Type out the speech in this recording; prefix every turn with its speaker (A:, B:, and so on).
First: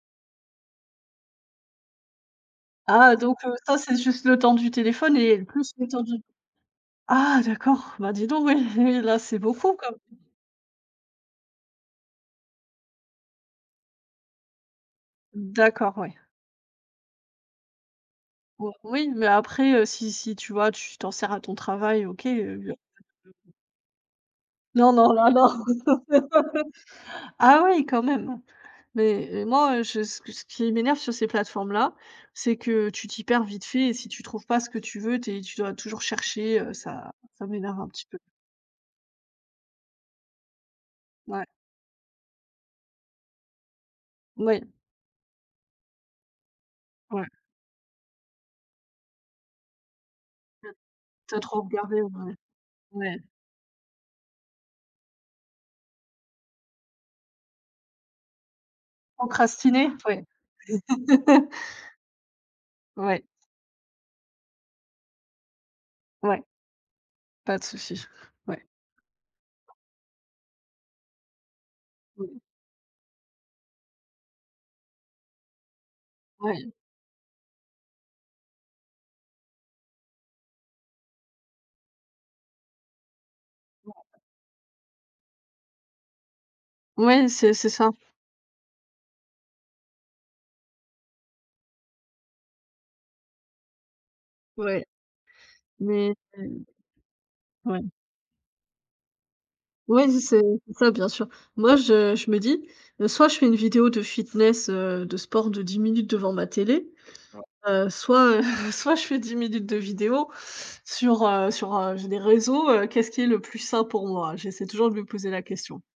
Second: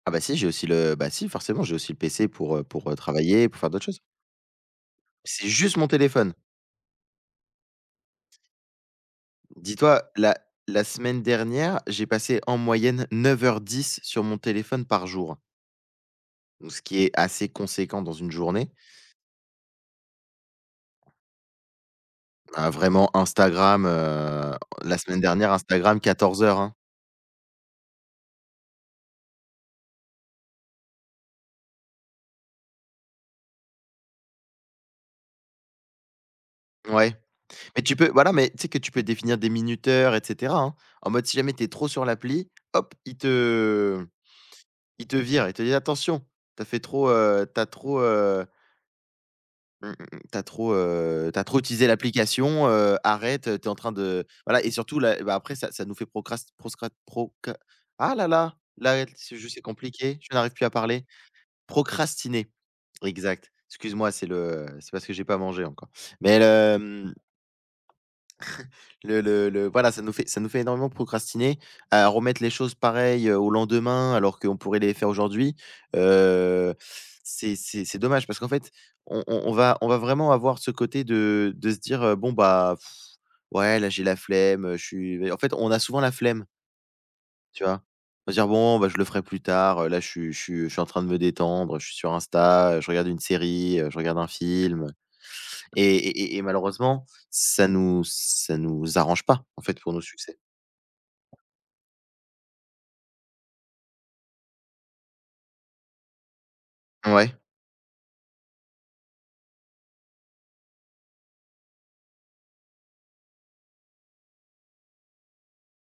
A: Ah, bah, si j'ai aussi le bah, si, forcément, j'ai aussi le PC pour, heu, pour, heu,
B: Ah donc
A: travailler,
B: heu,
A: pour faire
B: ça,
A: d'autres
B: c'est
A: choses.
B: juste le temps du téléphone et
A: C'est
B: plus,
A: juste
B: le
A: mon
B: temps du
A: téléphone.
B: ah, d'accord! Bah, dis donc oui, oui, là, c'est beaucoup, quand
A: Dis-toi,
B: même.
A: la la semaine dernière, j'ai passé en moyenne 9 heures 10 sur mon téléphone par jour.
B: D'accord, ouais.
A: Donc ce qui est assez conséquent dans une journée.
B: O oui mais après, heu, si si tu vois, tu t'en sers à ton travail, OK,
A: Bah,
B: heu
A: vraiment,
B: [unintelligible]
A: Instagram, heu,
B: Non,
A: la
B: non,
A: semaine
B: là, non,
A: dernière, Instagram,
B: non.
A: 14 heures, hein!
B: Ah, oui, quand même! Mais et moi, heu, je ce qui ce qui m'énerve sur ces plateformes-là, c'est que tu t'y perds vite fait et si tu trouves pas ce que tu veux, tu es tu dois toujours chercher, heu, ça
A: Ouais.
B: ça m'énerve
A: Mais
B: un
A: tu
B: petit
A: peux
B: peu.
A: voilà mais tu sais que tu peux définir des minuteurs et cetera, hein, en mode, si
B: Ouais.
A: jamais tu es trop sur l'appli, hop, il te
B: Oui.
A: il te vire, il te dit: «Attention! Tu as fait trop,
B: Ouais.
A: heu, tu as trop, heu» «mmh mh, mmh. Tu as
B: Mmh.
A: trop, heu,
B: Tu
A: tu
B: as
A: as trop
B: trop
A: utilisé
B: regardé. Ouais, ouais.
A: l'application, heu,
B: Ouais.
A: arrête, tu es en train de», voilà et surtout, là et bah, après ça ça nous fait procrast proscra proca ah, là, là! Là et c'est juste, c'est
B: Procrastiner?
A: compliqué,
B: Ouais.
A: je n'arrive plus à parler. Procrastiner,
B: Ouais.
A: exact. Excuse-moi, c'est le c'est parce que j'ai pas mangé encore. Mais
B: Ouais.
A: le, mmh
B: Pas de souci, ouais.
A: le le le voilà, ça nous fait ça nous fait énormément procrastiner, à
B: Oui.
A: remettre les choses, pareil, heu, au lendemain alors qu'on pourrait les faire aujourd'hui.
B: Oui.
A: Heu, c'est c'est c'est dommage parce qu'en fait, on on on va on va vraiment avoir ce côté de de se dire: «Heu, bon, bah, ouais, là, j'ai la
B: [unintelligible]
A: flemme, heu, je suis», heu, en fait, on a souvent la flemme
B: Ouais, c'est
A: tu
B: c'est
A: vois?
B: ça.
A: On va se dire: «Bon, bah, je le ferai plus tard, heu, là, je suis je suis je suis en train de me détendre. Heu, je suis sur Insta, je regarde une série, heu, je regarde un
B: Ouais
A: film» et
B: mais
A: et et et
B: mmh.
A: malheureusement, ça
B: Ouais.
A: nous ça nous arrange pas, en fait, pour nos
B: Ouais,
A: succès.
B: c'est ça, bien sûr. Moi, je je me dis, heu: «Soit je fais une vidéo de fitness, heu, de sport de 10 minutes devant ma télé,
A: Ouais.
B: heu, soit, heu, soit, je fais 10 minutes de vidéo sur, heu, sur heu, j'ai des réseaux, heu, qu'est-ce qui est le plus sain pour moi?» j'essaie toujours de me poser la question.